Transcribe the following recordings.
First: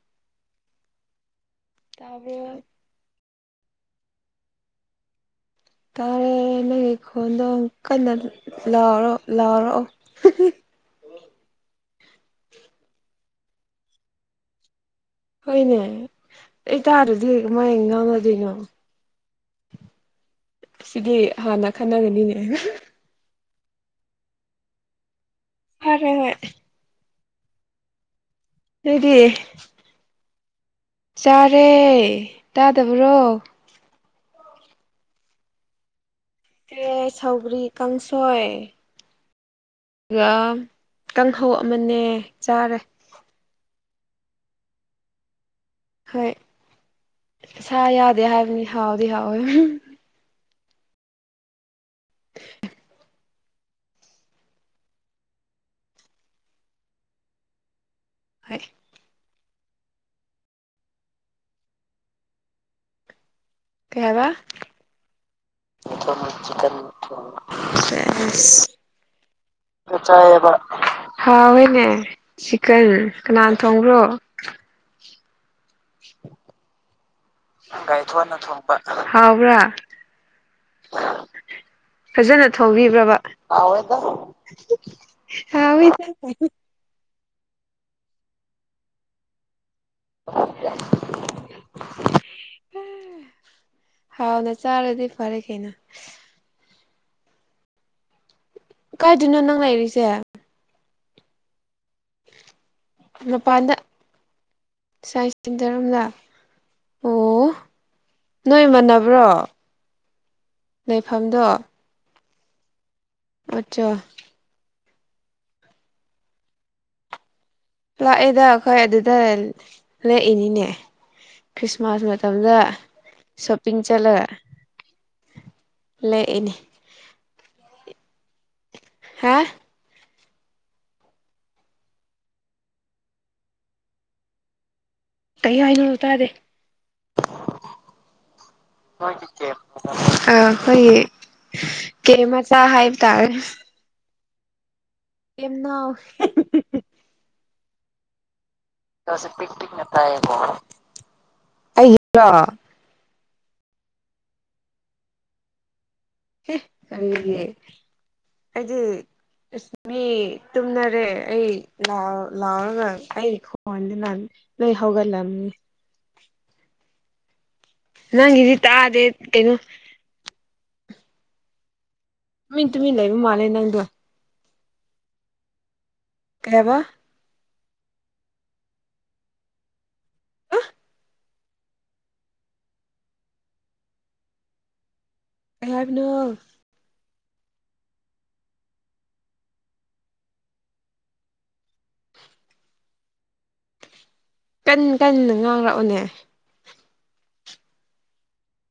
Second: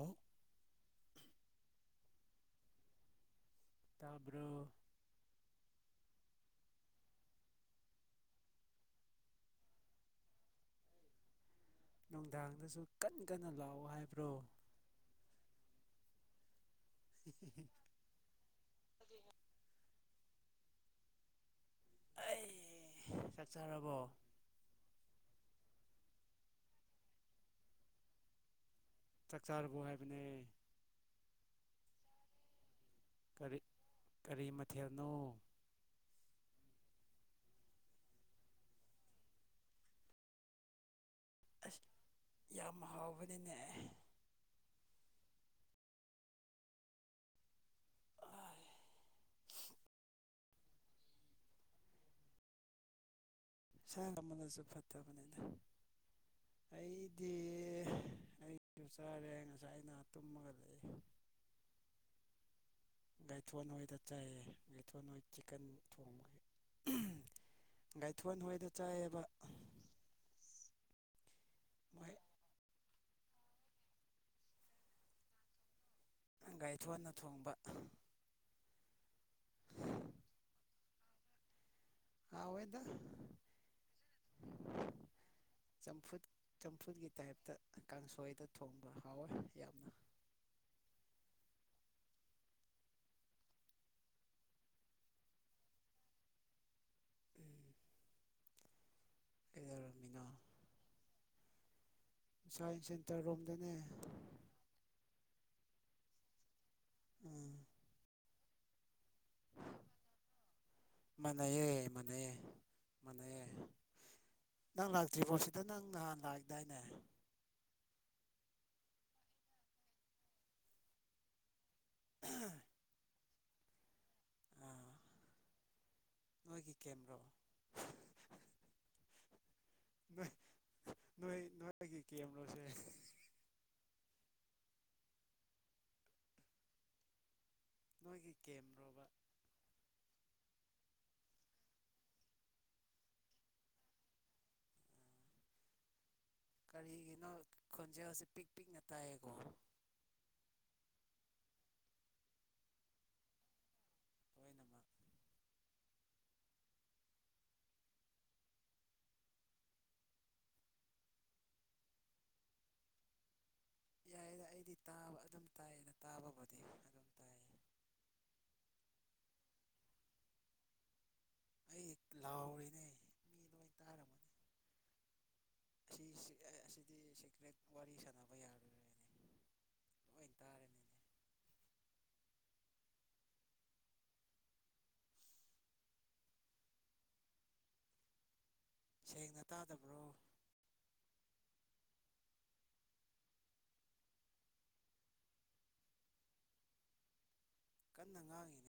ꯑꯦ ꯇꯥꯕ꯭ꯔꯣ ꯇꯥꯕ꯭ꯔꯣ ꯇꯥꯏꯌꯦ ꯅꯪꯒꯤ ꯈꯣꯟꯗꯣ ꯀꯟꯅ ꯂꯥꯎꯔꯣ ꯂꯥꯎꯔꯛꯑꯣ [unintelligible] ꯅꯨꯡꯗꯥꯡꯗꯁꯨ ꯀꯟ ꯀꯟꯅ ꯂꯥꯎ ꯍꯥꯏꯕ꯭ꯔꯣ ꯍꯣꯏꯅꯦ ꯑꯩ ꯇꯥꯗꯔꯗꯤ ꯀꯃꯥꯏ ꯉꯥꯡꯅꯗꯣꯏꯅꯣ ꯁꯤꯗꯤ ꯍꯥꯟꯅ ꯈꯟꯅꯒꯅꯤꯅꯦ ꯑꯩ ꯆꯥꯛ ꯆꯥꯔꯕꯣ ꯐꯔꯦꯅꯦ ꯅꯣꯢꯗꯤ ꯆꯥꯛ ꯆꯥꯔꯕꯣ ꯍꯥꯏꯕꯅꯦ ꯆꯥꯔꯦ ꯇ ꯇꯥꯕ꯭ꯔꯣ ꯀꯔꯤ ꯀꯔꯤ ꯃꯊꯦꯜꯅꯣ ꯀꯩ ꯁꯧꯒꯔꯤ ꯀꯥꯡꯁꯣꯏ ꯑꯗꯨꯒ ꯀꯥꯡꯍꯧ ꯑꯁ ꯑꯃꯅꯦ ꯌꯥꯝ ꯆꯥꯔꯦ ꯍꯥꯎꯕꯅꯤꯅꯦ ꯍꯣꯏ ꯁꯥ ꯌꯥꯎꯗꯦ ꯍꯥꯏꯕꯅꯤ ꯍꯥꯎꯗꯤ ꯍꯥꯎꯋꯦ [inaudible] ꯁꯥ ꯌꯥꯝ ꯆꯥꯃꯜꯂꯁꯨ ꯐꯠꯇꯕꯅꯤꯗ ꯍꯣꯏ ꯑꯌꯨꯛꯇꯨ ꯆꯥꯔꯦ ꯉꯁꯥꯏ ꯑꯩꯅ ꯊꯨꯝꯃꯒ ꯂꯩꯔꯦ ꯊꯣꯟ ꯍꯣꯏꯗ ꯀꯩ ꯍꯥꯏꯕ ꯆꯥꯏꯌꯦ ꯑꯩ ꯊꯣꯟ ꯍꯣꯏ ꯆꯤꯀꯟ ꯊꯣꯡꯉꯦ ꯆꯤꯀꯟ ꯊꯣꯡꯕ ꯒꯥꯏꯊꯣꯟ ꯃꯣꯏꯗ ꯁꯦꯁ ꯆꯥꯏꯌꯦꯕ ꯆꯥꯏꯌꯦꯕ ꯍꯥꯎꯍꯦꯅꯦ ꯃꯣꯏ ꯁꯤꯛꯀꯟ ꯀꯅꯥꯅ ꯊꯣꯡꯕ꯭ꯔꯣ ꯅꯪ ꯒꯥꯏꯊꯣꯟ ꯒꯥꯏꯊꯣꯟꯅ ꯊꯣꯡꯕ ꯍꯥꯎꯕ꯭ꯔꯥ ꯐꯖꯅ ꯍꯥꯎꯋꯦꯗ ꯊꯧꯕꯤꯕ꯭ꯔꯕ ꯍꯥꯏꯌꯦꯗ ꯆꯝꯐꯨꯠ ꯆꯝꯐꯨꯠꯀꯤ ꯇꯥꯏꯞꯇ ꯀꯥꯡꯁꯣꯏꯗ ꯊꯣꯡꯕ ꯍꯥꯎꯋꯦ ꯌꯥꯝꯅ [unintelligible] ꯍꯥꯎꯅ ꯆꯥꯔꯗꯤ ꯐꯔꯦ ꯀꯩꯅꯣ ꯎꯝ ꯀꯥꯏꯗꯅꯣ ꯅꯪ ꯂꯩꯔꯤꯁꯦ ꯀꯩꯗꯧꯔꯝꯃꯤꯅꯣ ꯁꯥꯏꯟꯁ ꯁꯦꯟꯇꯔꯔꯣꯝꯗꯅꯦ ꯃꯄꯥꯟꯗ ꯁꯥꯏꯟꯁ ꯁꯦꯟꯇꯔ ꯔꯣꯝꯔ ꯑꯣ ꯎꯝ ꯅꯣꯏ ꯅꯃꯥꯟꯅꯕ ꯕ꯭ꯔꯣ ꯂꯩꯐꯝꯗꯣ ꯃꯥꯟꯅꯩꯌꯦ ꯃꯥꯟꯅꯩꯌꯦ ꯃꯥꯟꯅꯩꯌꯦ ꯑꯆꯥ ꯅꯪ ꯂꯥꯛꯇ꯭ꯔꯤꯕꯣ ꯁꯤꯗ ꯅꯪ ꯅꯍꯥꯟ ꯂꯥꯛꯑꯦꯗꯥꯏꯅꯦ ꯂꯥꯛꯑꯦꯗ ꯑꯩꯈꯣꯏ ꯑꯗꯨꯗ ꯂꯦꯛꯏꯅꯤꯅꯦ ꯈ꯭ꯔꯤꯁꯃꯥꯁ ꯃꯇꯝꯗ ꯁꯣꯞꯄꯤꯡ ꯆꯠꯂ ꯑꯥ ꯅꯣꯏꯒꯤ ꯀꯦꯝꯔ ꯍꯥꯥ ꯅꯣ ꯅꯣꯏ ꯅꯣꯏꯒꯤ ꯀꯦꯝꯂꯣꯁꯦ ꯀꯩ ꯍꯥꯏꯗꯣꯅꯣ ꯇꯥꯗꯦ ꯅꯣꯏꯒꯤ ꯀꯦꯝꯔꯣꯕ ꯑꯥ ꯑꯩꯈꯣꯏꯒꯤ ꯀꯦꯝ ꯃꯆꯥ ꯍꯥꯏꯕ ꯇꯥꯔꯦ ꯀꯦꯝꯅꯥꯎ ꯀꯔꯤꯒꯤꯅꯣ ꯈꯣꯟꯖꯦꯜꯁꯤ ꯄꯤꯛ ꯄꯤꯛꯅ ꯄꯁꯦ ꯇꯥꯏꯌꯦꯀꯣ ꯄꯤꯛ ꯄꯤꯛꯅ ꯇꯥꯏꯌꯦꯀꯣ ꯑꯩꯒꯤꯗꯨꯔꯣ ꯂꯣꯏꯅꯃꯛ ꯍꯦ ꯀꯔꯤꯒꯤ ꯑꯩꯗꯤ ꯑꯁ ꯃꯤ ꯇꯨꯝꯅꯔꯦ ꯑꯩ ꯂ ꯂꯥꯎꯔꯒ ꯑꯩ ꯈꯣꯟꯖꯦ ꯅ ꯌꯥꯏꯗ ꯂꯣꯏ ꯑꯩꯗꯤ ꯇꯥꯕ ꯑꯗꯨꯝ ꯍꯧꯒꯠꯂꯝꯅꯤ ꯇꯥꯏꯌꯦꯗ ꯇꯥꯕꯕꯨꯗꯤ ꯑꯗꯨꯝ ꯇꯥꯏꯌꯦ ꯅꯪ ꯒꯤꯗꯤ ꯇꯥꯗꯦ ꯀꯩꯅꯣ ꯑꯩ ꯇꯨꯃꯤꯟ ꯇꯨꯃꯤꯟ ꯂꯩꯕ ꯃꯥꯂꯦ ꯅꯪꯗꯣ ꯆꯤ ꯀꯩꯍꯕ ꯋꯥꯔꯤ ꯁꯥꯟꯅꯕ ꯌꯥꯔ ꯀꯩ ꯍꯥꯏꯕꯅꯣ ꯁꯦꯡꯅ ꯇꯥꯗꯕ꯭ꯔꯣ ꯀꯟ ꯀꯟꯅ ꯉꯥꯡꯔꯛꯑꯣꯅꯦ ꯀꯟꯅ ꯉꯥꯡꯉꯤꯅꯦ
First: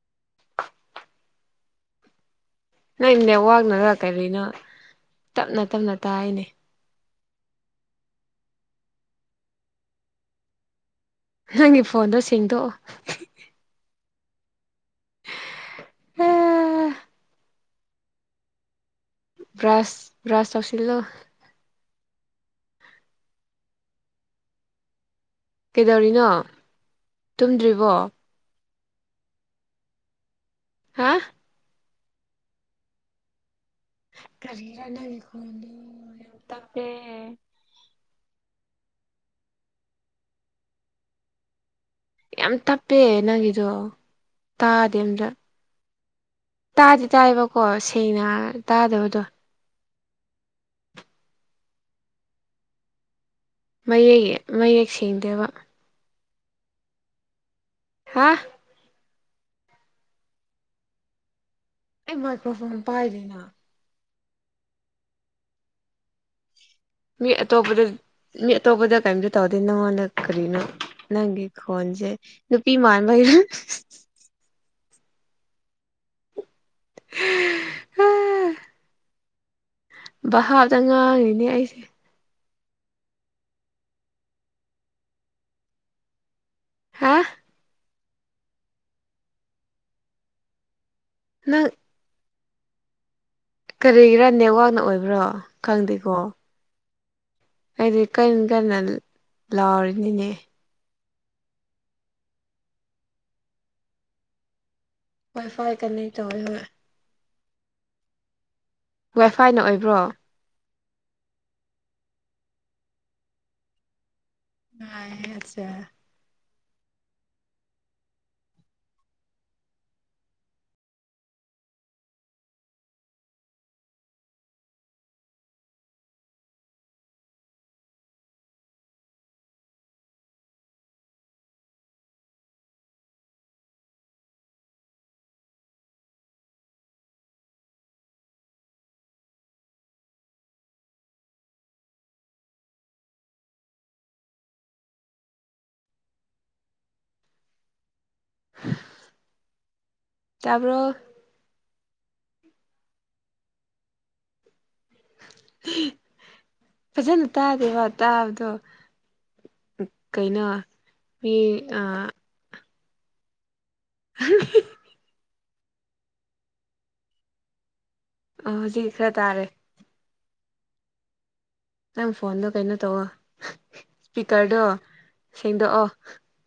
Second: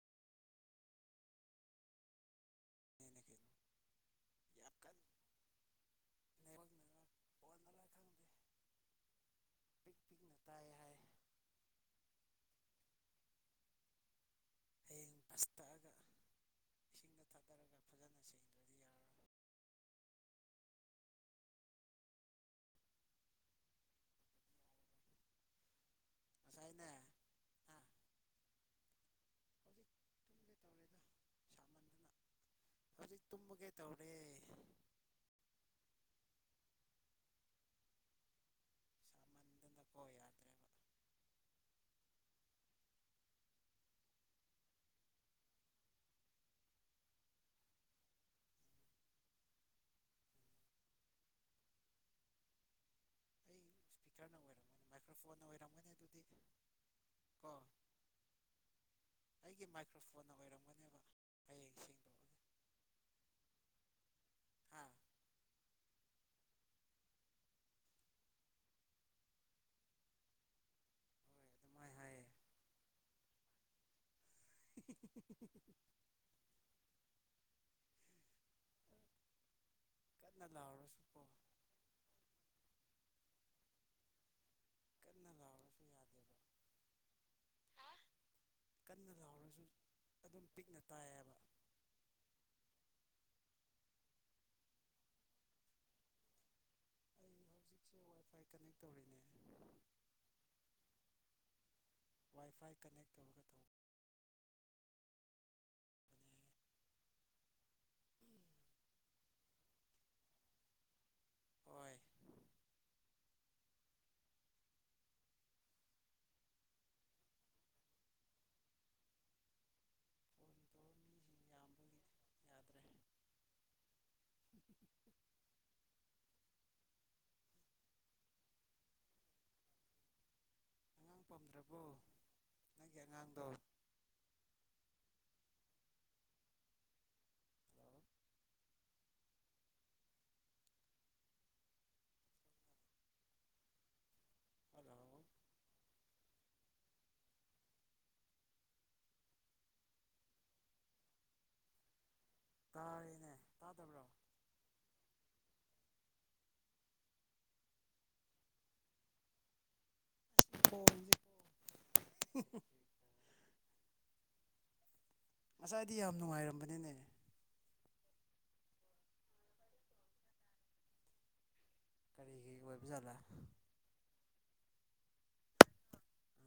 ꯅꯣꯢ ꯀꯩꯅꯣ ꯌꯥꯝ ꯅꯦꯋꯥꯛꯅꯔ ꯀꯔꯤꯅꯣ ꯀꯟꯅ ꯇꯞꯅ ꯇꯞꯅ ꯇꯥꯏꯅꯦ [unintelligible] ꯅꯪꯒꯤ ꯐꯣꯟꯗꯣ ꯁꯦꯡꯗꯣꯛꯑꯣ ꯍꯌꯦꯡ ꯕꯁ ꯇꯔꯒ ꯐꯖꯅ ꯁꯦꯡꯗ꯭ꯔꯗꯤ ꯌꯥꯔꯔꯣꯏ ꯈꯔꯥꯥꯁ ꯈꯔꯥꯥꯁ ꯆꯪꯁꯤꯂꯣ ꯀꯩꯗꯧꯔꯤꯅꯣ ꯉꯁꯥꯏꯅꯦ ꯑꯥ ꯇꯨꯝꯗ꯭ꯔꯤꯕꯣ ꯍꯧꯖꯤꯛ ꯇꯨꯝꯒꯦ ꯍꯥ ꯑꯩꯁꯨ ꯇꯨꯃꯒꯦ ꯇꯧ ꯀꯔꯤꯔ ꯅꯪ ꯈꯣꯟꯗꯨ ꯌꯥꯝ ꯇꯞꯄꯦ ꯁꯥꯃꯟꯗꯅꯀꯣ ꯌꯥꯗ꯭ꯔꯦꯕ ꯌꯥꯝ ꯇꯞꯄꯦ ꯅꯪꯒꯤꯗꯣ ꯇꯥꯗꯦ ꯑꯝꯇ ꯇꯥꯗꯤ ꯇꯥꯏꯌꯦꯕꯀꯣ ꯁꯦꯡꯅ ꯇꯥꯗꯕꯗꯣ ꯑꯩ ꯃꯌꯦꯛ ꯃꯌꯦꯛ ꯁꯦꯡꯗꯦꯕ ꯏꯁꯄꯤꯀꯔꯅ ꯑꯣꯏꯔꯝꯒꯅꯤ ꯃꯥꯏꯀ꯭ꯔꯣꯐꯣꯟꯅ ꯑꯣꯏꯔꯝꯒꯅꯤ ꯑꯗꯨꯗꯤ ꯀꯣ ꯍꯥꯥ ꯑꯩꯒꯤ ꯃꯥꯏꯀ꯭ꯔꯣꯐꯣꯟ ꯑꯣꯏꯔꯝꯒꯅꯦꯕ ꯍꯌꯦꯡ ꯑꯩ ꯁꯦꯡꯗꯣꯛꯑꯒꯦ ꯃꯥꯏꯀ꯭ꯔꯣꯐꯣꯟ ꯄꯥꯏꯔꯤꯅ ꯍꯥ ꯃꯤ ꯑꯇꯣꯞꯄꯗ ꯃꯤ ꯑꯇꯣꯞꯄꯗ ꯀꯔꯤꯝꯇ ꯇꯧꯗꯦ ꯅꯪꯉꯣꯟꯗ ꯀꯔꯤꯅꯣ ꯅꯪꯒꯤ ꯍꯣꯏ ꯈꯣꯟ ꯑꯗꯨꯃꯥꯏꯅ ꯁꯦ ꯍꯥꯏꯌꯦ ꯅꯨꯄꯤꯃꯥꯟꯕꯒꯤ ꯀꯟꯅ ꯚꯥꯞꯇ ꯂꯥꯎꯔꯁꯨꯀꯣ ꯉꯥꯡꯉꯤꯅꯦ ꯑꯩꯁꯦ ꯀꯟꯅ ꯂꯥꯎꯔꯁꯨ ꯌꯥꯗꯦꯕ ꯍꯥ ꯀꯟꯅ ꯂꯥꯎꯔꯁꯨ ꯑꯗꯨꯝ ꯄꯤꯛꯅ ꯇꯥꯏ ꯅꯪ ꯀꯔꯤꯒꯤꯔꯥ ꯅꯦꯠꯋꯥꯛꯅ ꯑꯣꯏꯕ꯭ꯔꯣ ꯈꯪꯗꯦꯀꯣ ꯑꯩ ꯑꯩꯗꯤ ꯀꯟ ꯍꯧꯖꯤꯛꯁꯦ ꯋꯥꯏ ꯐꯥꯏ ꯀꯅꯦꯛ ꯀꯟꯅ ꯇꯧꯔꯤꯅꯦ ꯂꯥꯎꯔꯤꯅꯤꯅꯦ ꯋꯥꯏꯐꯥꯏ ꯀꯟꯅꯦꯛ ꯇꯧꯔꯒ ꯇꯧ ꯋꯥꯏ ꯐꯥꯏ ꯀꯅꯦꯛ ꯇꯧꯋꯦ ꯍꯣꯢ ꯋꯥꯏꯐꯥꯏꯅ ꯑꯣꯏꯕ꯭ꯔꯣ ꯍꯣꯏ ꯅꯥꯏ ꯍꯦꯠꯁꯦ ꯐꯣꯟ ꯇꯧꯔ ꯃꯤꯁꯤꯡ ꯌꯥꯝꯕꯒꯤ ꯌꯥꯗ꯭ꯔꯦ ꯑꯉꯥꯡ ꯄꯝꯗ꯭ꯔꯕꯣ ꯅꯪꯒꯤ ꯑꯉꯥꯡꯗꯣ ꯍꯜꯂꯣ ꯍꯜꯂꯣ [inaudible] ꯇꯥꯕ꯭ꯔꯣ ꯇꯥꯔꯤꯅꯦ ꯇꯥꯗꯕ꯭ꯔꯣ ꯐꯖꯅ ꯇꯥꯗꯦꯕ ꯇꯥꯕꯗꯣ ꯀꯩꯅꯣ ꯐꯣꯟꯁꯦ ꯃꯤ [unintelligible] ꯉꯁꯥꯏꯗꯤ ꯌꯥꯝ ꯅꯨꯡꯉꯥꯏꯔꯝꯕꯅꯤꯅꯦ ꯑ ꯍꯧꯖꯤꯛ ꯈꯔ ꯇꯥꯔꯦ ꯅꯪ ꯐꯣꯟꯗꯣ ꯀꯔꯤꯒꯤ ꯑꯣꯏꯕ ꯀꯩꯅꯣ ꯇꯧ ꯖꯥꯠꯂꯥ ꯏꯁꯄꯤꯀꯔꯗꯣ ꯁꯦꯡꯗꯣꯛꯑꯣ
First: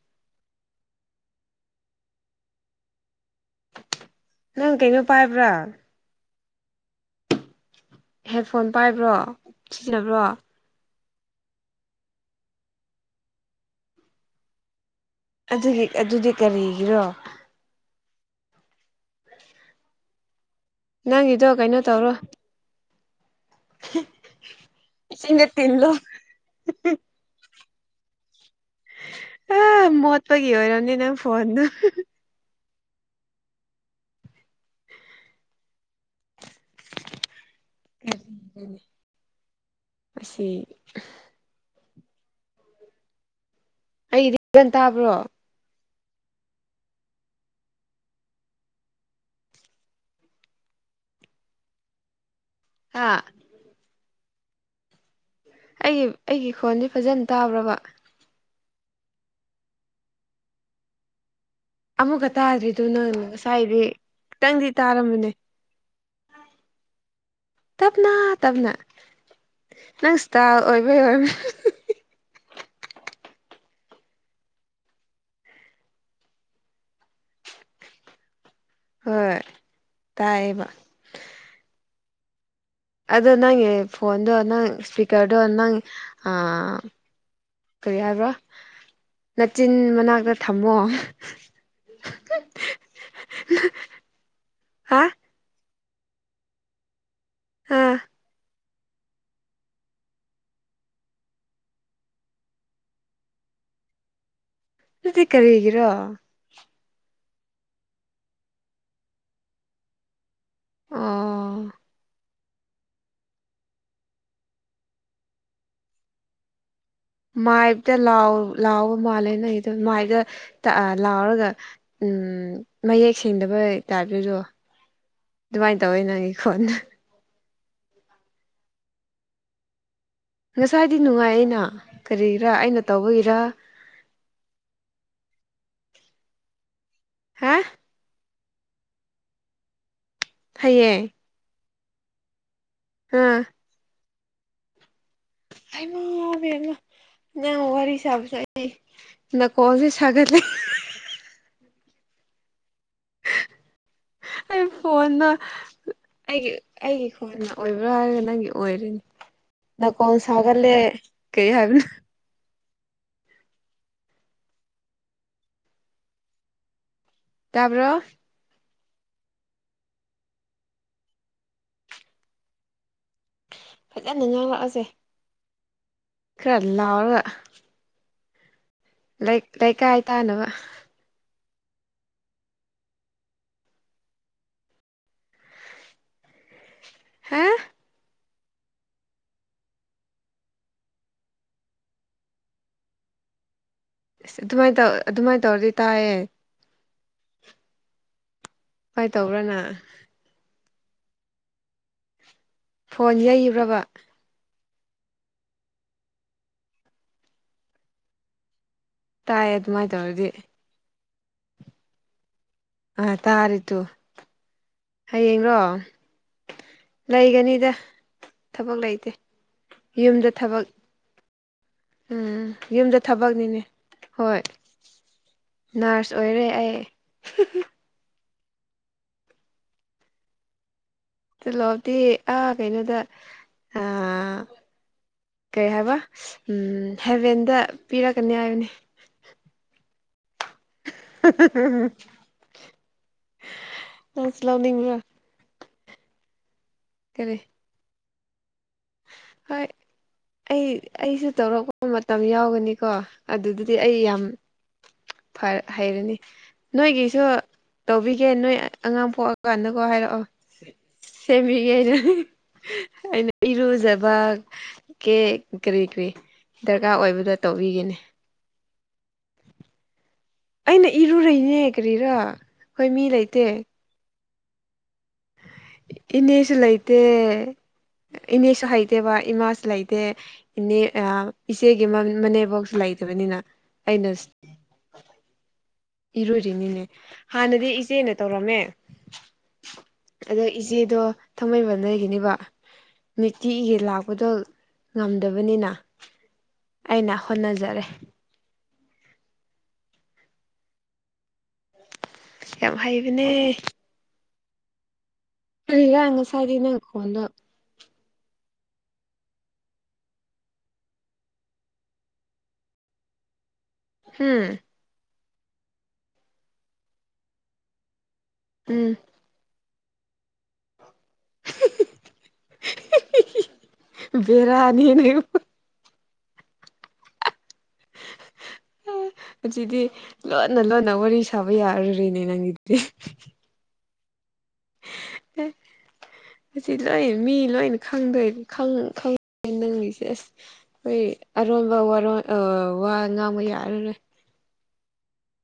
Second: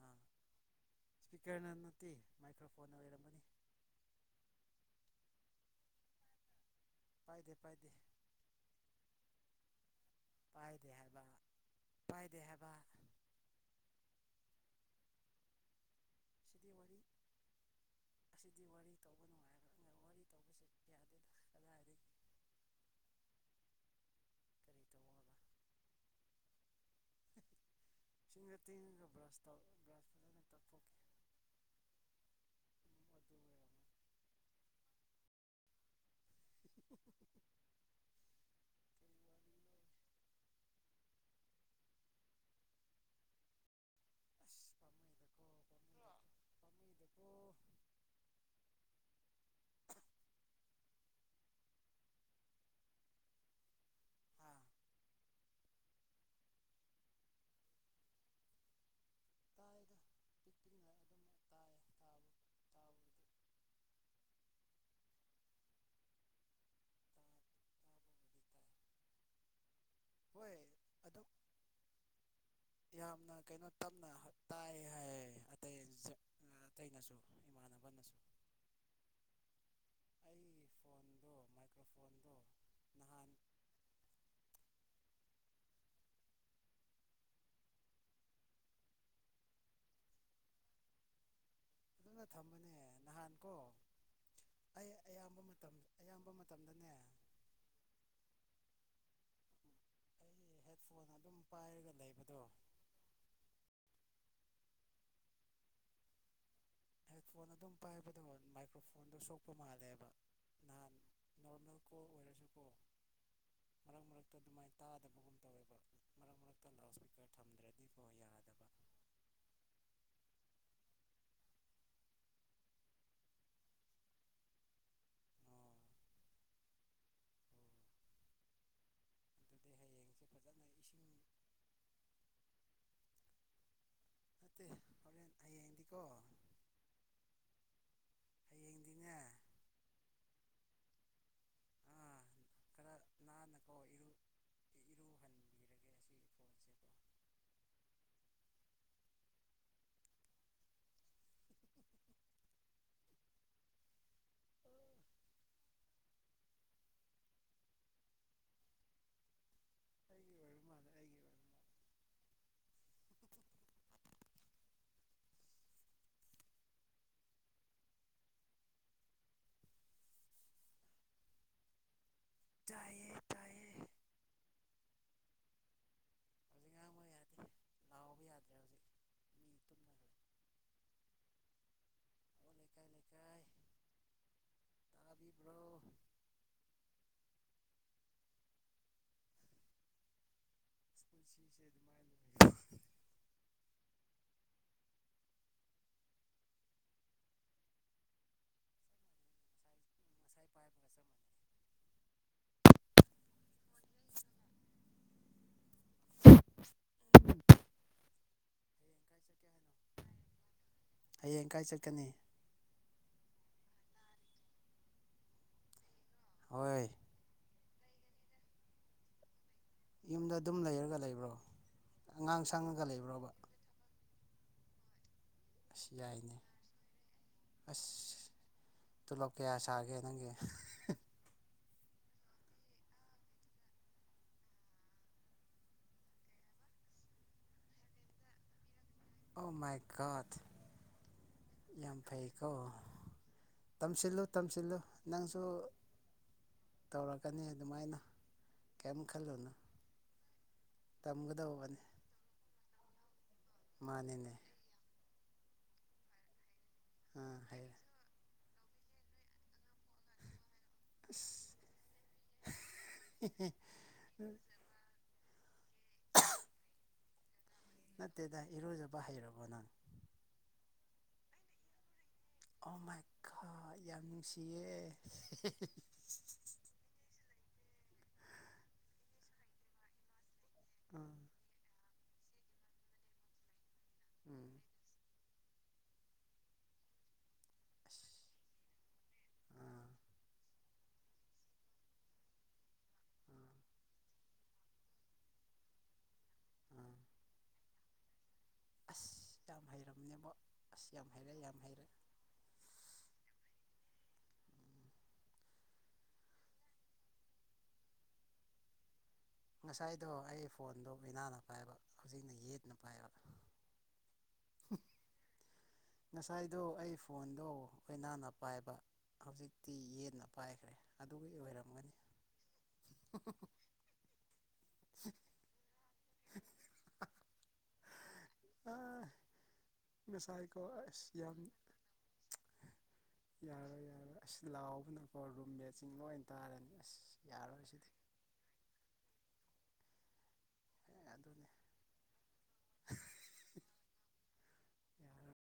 ꯑꯥ ꯏꯁꯄꯤꯀꯔꯅ ꯅꯠꯇꯦ ꯃꯥꯏꯀ꯭ꯔꯣꯐꯣꯟꯅ ꯑꯣꯏꯔꯝꯃꯅꯤ ꯅꯪ ꯀꯩꯅꯣ ꯄꯥꯏꯕ꯭ꯔꯥ ꯄꯥꯏꯗꯦ ꯄꯥꯏꯗꯦ ꯍꯦꯠ ꯐꯣꯟ ꯄꯥꯏꯕ꯭ꯔꯣ ꯁꯤꯖꯤꯟꯅꯕ꯭ꯔꯣ ꯄꯥꯏꯗꯦ ꯍꯥꯏꯕ ꯄꯥꯏꯗꯦ ꯍꯥꯏꯕ ꯑꯗꯨꯒꯤ ꯑꯗꯨꯗꯤ ꯁꯤꯗꯤ ꯋꯥꯔꯤ ꯀꯔꯤꯒꯤꯔꯣ ꯑꯁꯤꯗꯤ ꯋꯥꯔꯤ ꯇꯧꯕ ꯅꯨꯡꯉꯥꯏ ꯑꯗꯨ ꯋꯥꯔꯤ ꯇꯧꯕꯁꯦ ꯅꯪꯒꯤꯗꯣ ꯌꯥꯗꯦꯗ ꯀꯩꯅꯣ ꯀꯗꯥꯏꯗꯒꯤ ꯇꯧꯔꯣ ꯀꯔꯤ ꯇꯧꯕ ꯁꯤꯡꯗ ꯇꯤꯟꯂꯣ ꯏꯁꯤꯡꯒ ꯇꯤꯡꯉꯒ ꯕ꯭ꯔꯁ ꯑ ꯇꯧ ꯕ꯭ꯔꯁ ꯐꯖꯅ ꯃꯣꯄꯒꯤ ꯇꯧꯊꯣꯛꯀꯦ ꯑꯗꯨ ꯑꯣꯏꯔꯝꯅꯤ ꯑꯣꯏꯔꯝꯃꯅꯤ ꯅꯪ ꯐꯣꯟꯗꯨ ꯀꯔꯤ ꯋꯥꯔꯤꯅꯣ [unintelligible] ꯑꯁꯤ ꯑꯩꯒꯤꯗꯤ ꯑꯁ ꯐꯖꯅ ꯄꯥꯝꯃꯨꯏꯗꯀꯣ ꯇꯥꯕ꯭ꯔꯣ [inaudible] ꯑꯥ ꯍꯥ ꯑꯩꯒꯤ ꯑꯩꯒꯤ ꯈꯣꯟꯗꯤ ꯐꯖꯅ ꯇꯥꯕ꯭ꯔꯕ [inaudible] ꯑꯃꯨꯛꯀ ꯇꯥꯗ꯭ꯔꯤꯗꯨ ꯇꯥꯕ ꯅꯪ ꯉꯁꯥꯏꯗꯤ ꯈꯤꯇꯪꯗꯤ ꯇꯥꯔꯝꯕꯅꯦ ꯇꯥ- ꯇꯞꯅ ꯇꯞꯅ ꯇꯥꯕꯕꯨꯗꯤ ꯅꯪ ꯇꯥꯏ ꯁ꯭ꯇꯥꯏꯜ ꯍꯣꯏ ꯑꯣꯏꯕꯩ ꯑꯗꯨꯝ ꯑꯣꯏꯕ ꯌꯥꯝꯅ ꯀꯩꯅꯣ ꯇꯞꯅ ꯇꯥꯏ ꯍꯥꯏ ꯑꯇꯩ ꯑꯇꯩꯅꯁꯨ ꯏꯃꯥꯟꯅꯕꯅꯁꯨ ꯍꯣꯏ ꯑꯩ ꯇꯥꯏꯌꯦꯕ ꯐꯣꯟꯗꯣ ꯃꯥꯏꯀ꯭ꯔꯣꯐꯣꯟꯗꯣ ꯑꯗꯨ ꯅꯍꯥꯟ ꯅꯪꯒꯤ ꯐꯣꯟꯗꯣ ꯅꯪ ꯏꯁꯄꯤꯀꯔꯗꯣ ꯅꯪ ꯑ ꯀꯔꯤ ꯍꯥꯏꯕ꯭ꯔ ꯅꯆꯤꯟ ꯃꯅꯥꯛꯇ ꯊꯝꯃꯣ ꯑꯗꯨꯅ ꯊꯝꯕꯅꯦ ꯅꯍꯥꯟ ꯀꯣ ꯑꯩ ꯍꯥ ꯑꯌꯥꯝꯕ ꯃꯇꯝꯗ ꯑꯌꯥꯝꯕ ꯃꯇꯝꯗꯅꯦ ꯑꯥ ꯍꯦꯠꯐꯣꯟ ꯑꯗꯨꯝ ꯄꯥꯏꯔꯒ ꯂꯩꯕꯗꯣ ꯑꯗꯨꯗꯤ ꯀꯔꯤꯒꯤꯔꯣ ꯍꯦꯠꯐꯣꯟ ꯑꯗꯨꯝ ꯄꯥꯏꯕꯗꯣ ꯃꯥꯏꯀ꯭ꯔꯣꯐꯣꯟꯗꯣ ꯁꯣꯛꯄ ꯃꯥꯜꯂꯦꯕ ꯅꯍꯥꯟ ꯑꯣ ꯅꯣꯔꯃꯦꯜ ꯀꯣꯜ ꯑꯣꯏꯔꯁꯨ ꯃꯔꯛ ꯃꯔꯛꯇ ꯑꯗꯨꯃꯥꯏꯅ ꯇꯥꯗꯕꯒꯨꯝ ꯇꯧꯋꯦꯕ ꯃꯔꯛ ꯃꯔꯛ ꯃꯥꯞꯇ ꯂꯥꯎ ꯑꯣ ꯑꯣ ꯂꯥꯎꯕ ꯃꯥꯜꯂꯦ ꯅꯪꯒꯤꯗꯣ ꯃꯥꯞꯗ ꯂꯥꯎꯔꯒ ꯎꯝ ꯃꯌꯦꯛ ꯁꯦꯡꯗꯕꯩ ꯇꯥꯞꯇꯁꯨ ꯑꯗꯨꯗꯤ ꯑꯗꯨꯃꯥꯏꯅ ꯍꯌꯦꯡꯁꯦ ꯇꯧꯋꯤ ꯅꯪ ꯈꯣꯟꯗꯣ ꯐꯖꯅ ꯉꯁꯥꯏꯗꯤ ꯅꯨꯡꯉꯥꯏꯌꯦꯅ ꯀꯔꯤꯒꯤꯔꯥ ꯑꯩꯅ ꯇꯧꯕꯒꯤꯔ ꯅꯠꯇꯦ ꯍꯣꯔꯦꯟ ꯍꯌꯦꯡꯗꯤꯀꯣ ꯍꯥ ꯍꯌꯦꯡꯗꯤꯅꯦ ꯍꯌꯦꯡ ꯑꯥ ꯈꯔ ꯑꯥ ꯅꯥꯟꯅꯀꯣ ꯏꯔꯨ ꯏꯔꯨꯍꯟꯕꯤꯔꯒꯦ ꯑꯁꯤ [unintelligible] ꯅꯪ ꯋꯥꯔꯤ ꯁꯥꯕꯁꯦ ꯑꯩ ꯅꯥꯀꯣꯜꯁꯦ ꯁꯥꯒꯠꯂꯦ ꯍ ꯑꯩ ꯐꯣꯟꯁꯦꯀꯣ ꯐꯣꯟꯅ ꯑꯩꯒꯤ ꯑꯩꯒꯤ ꯈꯣꯟꯅ ꯑꯣꯏꯕ꯭ꯔꯥ ꯍꯥꯏꯔꯒ ꯅꯪꯒꯤ ꯑꯣꯏꯔꯤꯅꯤ ꯅꯥꯀꯣꯟ ꯑꯩꯒꯤ ꯑꯣꯏꯕ ꯁꯥꯒꯠꯂꯦ ꯃꯥꯜꯂꯦ ꯑꯩꯒꯤ ꯑꯣꯏꯕ ꯃꯥꯜꯂꯦ ꯀꯩ ꯍꯥꯏꯕꯅꯣ ꯇꯥꯕ꯭ꯔꯣ ꯇꯥꯏꯌꯦ ꯇꯥꯏꯌꯦ ꯐꯖꯅ ꯉꯥꯡꯂꯛꯑꯣꯁꯦ ꯈꯔ ꯍꯧꯖꯤꯛ ꯉꯥꯡꯕ ꯌꯥꯗꯦ ꯂꯥꯎꯔꯒ ꯂꯥꯎꯕ ꯌꯥꯗ꯭ꯔꯦ ꯍꯧꯖꯤꯛ ꯂꯩ ꯃꯤ ꯂꯩꯀꯥꯏ ꯇꯨꯝꯅꯈ꯭ꯔꯦ ꯇꯥꯅꯕ ꯂꯩꯀꯥꯏ ꯂꯩꯀꯥꯏ ꯇꯥꯕꯤꯕ꯭ꯔꯣ ꯍꯥ [inaudible] ꯑꯁ ꯑꯗꯨꯃꯥꯏ ꯇꯧ ꯑꯗꯨꯃꯥꯏ ꯇꯧꯔꯗꯤ ꯇꯥꯏꯌꯦ ꯀꯥꯏ ꯇꯧꯕ꯭ꯔꯥꯅ ꯉꯁꯥꯏ ꯉꯁꯥꯏ ꯄꯥꯏꯕꯒ ꯆꯞ ꯐꯣꯟ ꯌꯩꯕ꯭ꯔꯕ [inaudible] ꯃꯥꯟꯅꯩ ꯇꯥꯏ ꯑꯗꯨꯃꯥꯏ ꯇꯧꯔꯗꯤ ꯍꯌꯦꯡ ꯀꯥꯏ ꯆꯠꯀꯅꯤ ꯑꯥ ꯇꯥꯔꯦꯇꯨ ꯍꯌꯦꯡꯔꯣ ꯍꯣꯏ ꯂꯩꯒꯅꯤꯗ ꯊꯕꯛ ꯂꯩꯇꯦ ꯌꯨꯝꯗ ꯑꯗꯨꯝ ꯂꯩꯔꯒ ꯂꯩꯕ꯭ꯔꯣ ꯎꯝ ꯑꯉꯥꯡ ꯎꯝ ꯁꯪꯉꯒ ꯌꯨꯝꯗ ꯂꯩꯕ꯭ꯔꯣꯕ ꯊꯕꯛꯅꯤꯅꯦ ꯍꯣꯏ ꯑꯁ ꯅꯔꯁ ꯌꯥꯏꯅꯦ ꯑꯣꯏꯔꯦ ꯑꯩ [unintelligible] ꯑꯁ ꯇꯣꯂꯣꯞ ꯀꯌꯥ ꯁꯥꯒꯦ ꯅꯪꯒꯤ ꯇꯤꯂꯣꯞꯇꯤ ꯑꯥ ꯀꯩꯅꯣꯗ ꯑꯥ ꯀꯩ ꯍꯥꯏꯕ ꯎꯝ ꯍꯦꯚꯦꯟꯗ ꯄꯤꯔꯛꯀꯅꯤ ꯍꯥꯏꯕꯅꯤ ꯑꯣ ꯃꯥꯏ ꯒꯣꯠ ꯌꯥꯝ ꯐꯩꯀꯣ [unintelligible] ꯇꯝꯁꯤꯜꯂꯨ ꯅꯪꯁꯨ ꯇꯝꯁꯤꯜꯂꯨ ꯂꯧꯅꯤꯡꯕ꯭ꯔꯥ ꯅꯪꯁꯨ ꯀꯔꯤ ꯇꯧꯔꯛꯀꯅꯤ ꯑꯗꯨꯃꯥꯏꯅ ꯀꯩꯝ ꯈꯜꯂꯨꯅꯨ ꯍꯣꯏ ꯑꯩ ꯑꯩꯁꯨ ꯇꯝꯒꯗꯧꯕꯅꯤ ꯇꯧꯔꯛꯄ ꯃꯇꯝ ꯌꯥꯎꯒꯅꯤꯀꯣ ꯑꯗꯨꯗꯨꯗꯤ ꯑꯩ ꯌꯥꯝ ꯃꯥꯅꯤꯅꯦ ꯐ ꯍꯩꯔꯅꯤ ꯅꯣꯏꯒꯤꯁꯨ ꯑꯥ ꯍꯩ ꯇꯧꯕꯤꯒꯦ ꯅꯣꯏ ꯑꯉꯥꯡ ꯄꯣꯛꯑꯀꯥꯟꯗꯀꯣ ꯍꯥꯏꯔꯛꯑꯣ ꯑꯁ ꯁꯦꯝꯕꯤꯒꯦ ꯑꯩꯅ ꯍꯩ ꯑꯩꯅ ꯏꯔꯨꯖꯕ ꯀꯦ ꯀꯔꯤ ꯀꯔꯤ ꯗ꯭ꯔꯀꯥꯔ ꯑꯣꯏꯕꯗꯣ ꯅꯠꯇꯦꯗ ꯏꯔꯨꯖꯕ ꯍꯩꯔꯕꯣ ꯅꯪ ꯑꯩꯅ ꯏꯔꯨꯔꯩꯅꯦ ꯀꯔꯤꯔꯥ ꯈꯣꯏ ꯃꯤ ꯂꯩꯇꯦ ꯏꯌꯦ ꯏꯅꯦꯁꯨ ꯂꯩꯇꯦ ꯏꯅꯦꯁꯨ ꯍꯩꯇꯦꯕ ꯏꯃꯥꯁꯨ ꯂꯩꯇꯦ ꯏꯅꯦ ꯎꯝ ꯑꯥ ꯏꯆꯦꯒꯤꯃꯝ ꯃꯅꯦꯕꯧꯁꯨ ꯂꯩꯇꯕꯅꯤꯅ ꯑꯩꯅ ꯎꯝ ꯏꯔꯣꯏꯔꯤꯅꯤꯅꯦ ꯍꯥꯟꯅꯗꯤ ꯏꯆꯦꯅ ꯑꯁ ꯇꯧꯔꯝꯃꯦ ꯑꯥ ꯑꯗꯣ ꯏꯆꯦꯗꯣ ꯊꯥꯡꯃꯩꯕꯟꯗ ꯂꯩꯒꯤꯅꯦꯕ ꯑꯥ ꯅꯨꯇꯤꯒꯤ ꯂꯥꯛꯄꯗꯣ ꯉꯝꯗꯕꯅꯤꯅ ꯑꯥ ꯑꯩꯅ ꯍꯣꯠꯅꯖꯔꯦ ꯑꯁ ꯌꯥꯝ ꯍꯩꯔꯝꯅꯦꯕꯣ ꯑꯁ ꯌꯥꯝ ꯍꯩꯔꯦ ꯌꯥꯝ ꯍꯩꯔꯦ ꯌꯥꯝ ꯍꯩꯕꯅꯦ ꯀꯔꯤꯌꯥꯏ ꯉꯁꯥꯢꯗꯩ ꯅꯪ ꯈꯣꯟꯗꯣ ꯉꯁꯥꯏꯗꯣ ꯑꯩꯒꯤ ꯐꯣꯟꯗꯣ ꯑꯣꯢꯅꯥꯅ ꯄꯥꯏꯕ ꯍꯧꯖꯤꯛꯅ ꯌꯦꯠꯅ ꯄꯥꯏꯕ ꯍꯨꯝ ꯉꯁꯥꯏꯗꯣ ꯑꯩ ꯐꯣꯟꯗꯣ ꯑꯣꯏꯅꯥꯅ ꯄꯥꯏꯕ ꯎꯝ ꯍꯧꯖꯤꯛ ꯇꯤ ꯌꯦꯠꯅ ꯄꯥꯏꯈ꯭ꯔꯦ ꯑꯗꯨꯒꯤ ꯑꯣꯏꯔꯝꯒꯅꯤ ꯍꯤ ꯍꯤ ꯍꯤ ꯍꯤ ꯕꯦꯔꯥꯅꯤꯅꯦ [unintelligible] ꯑꯥ ꯍꯧꯖꯤꯗꯤ ꯂꯣꯟꯅ ꯉꯁꯥꯏꯀꯣ ꯂꯣꯟꯅ ꯑꯁ ꯋꯥꯔꯤ ꯌꯥꯝ ꯁꯥꯕ ꯌꯥꯔꯨꯔꯤꯅꯦ ꯅꯪꯒꯤꯗꯨꯗꯤ ꯌꯥꯔꯣꯏ ꯌꯥꯔꯣꯏ ꯑꯁ ꯂꯥꯎꯕꯅꯀꯣ ꯑꯦ ꯔꯨꯝꯃꯦꯠꯁꯤꯡ ꯂꯣꯏ ꯇꯥꯔꯅꯤ ꯍꯧꯖꯤꯛ ꯑꯁ ꯂꯣꯏ ꯃꯤ ꯌꯥꯔꯣꯏ ꯂꯣꯏꯅ ꯁꯤꯗꯤ ꯈꯪꯗꯣꯏꯅꯤ ꯈꯪ ꯈꯪ ꯑꯩ ꯅꯪꯒꯤꯁꯦ ꯑꯁ ꯈꯣꯏ ꯑꯗꯨꯅꯦ ꯑꯔꯣꯟꯕ ꯋꯥꯔꯣꯟ ꯋꯥ ꯉꯥꯡꯕ ꯌꯥꯔꯔꯣꯏ ꯌꯥꯔꯣꯏ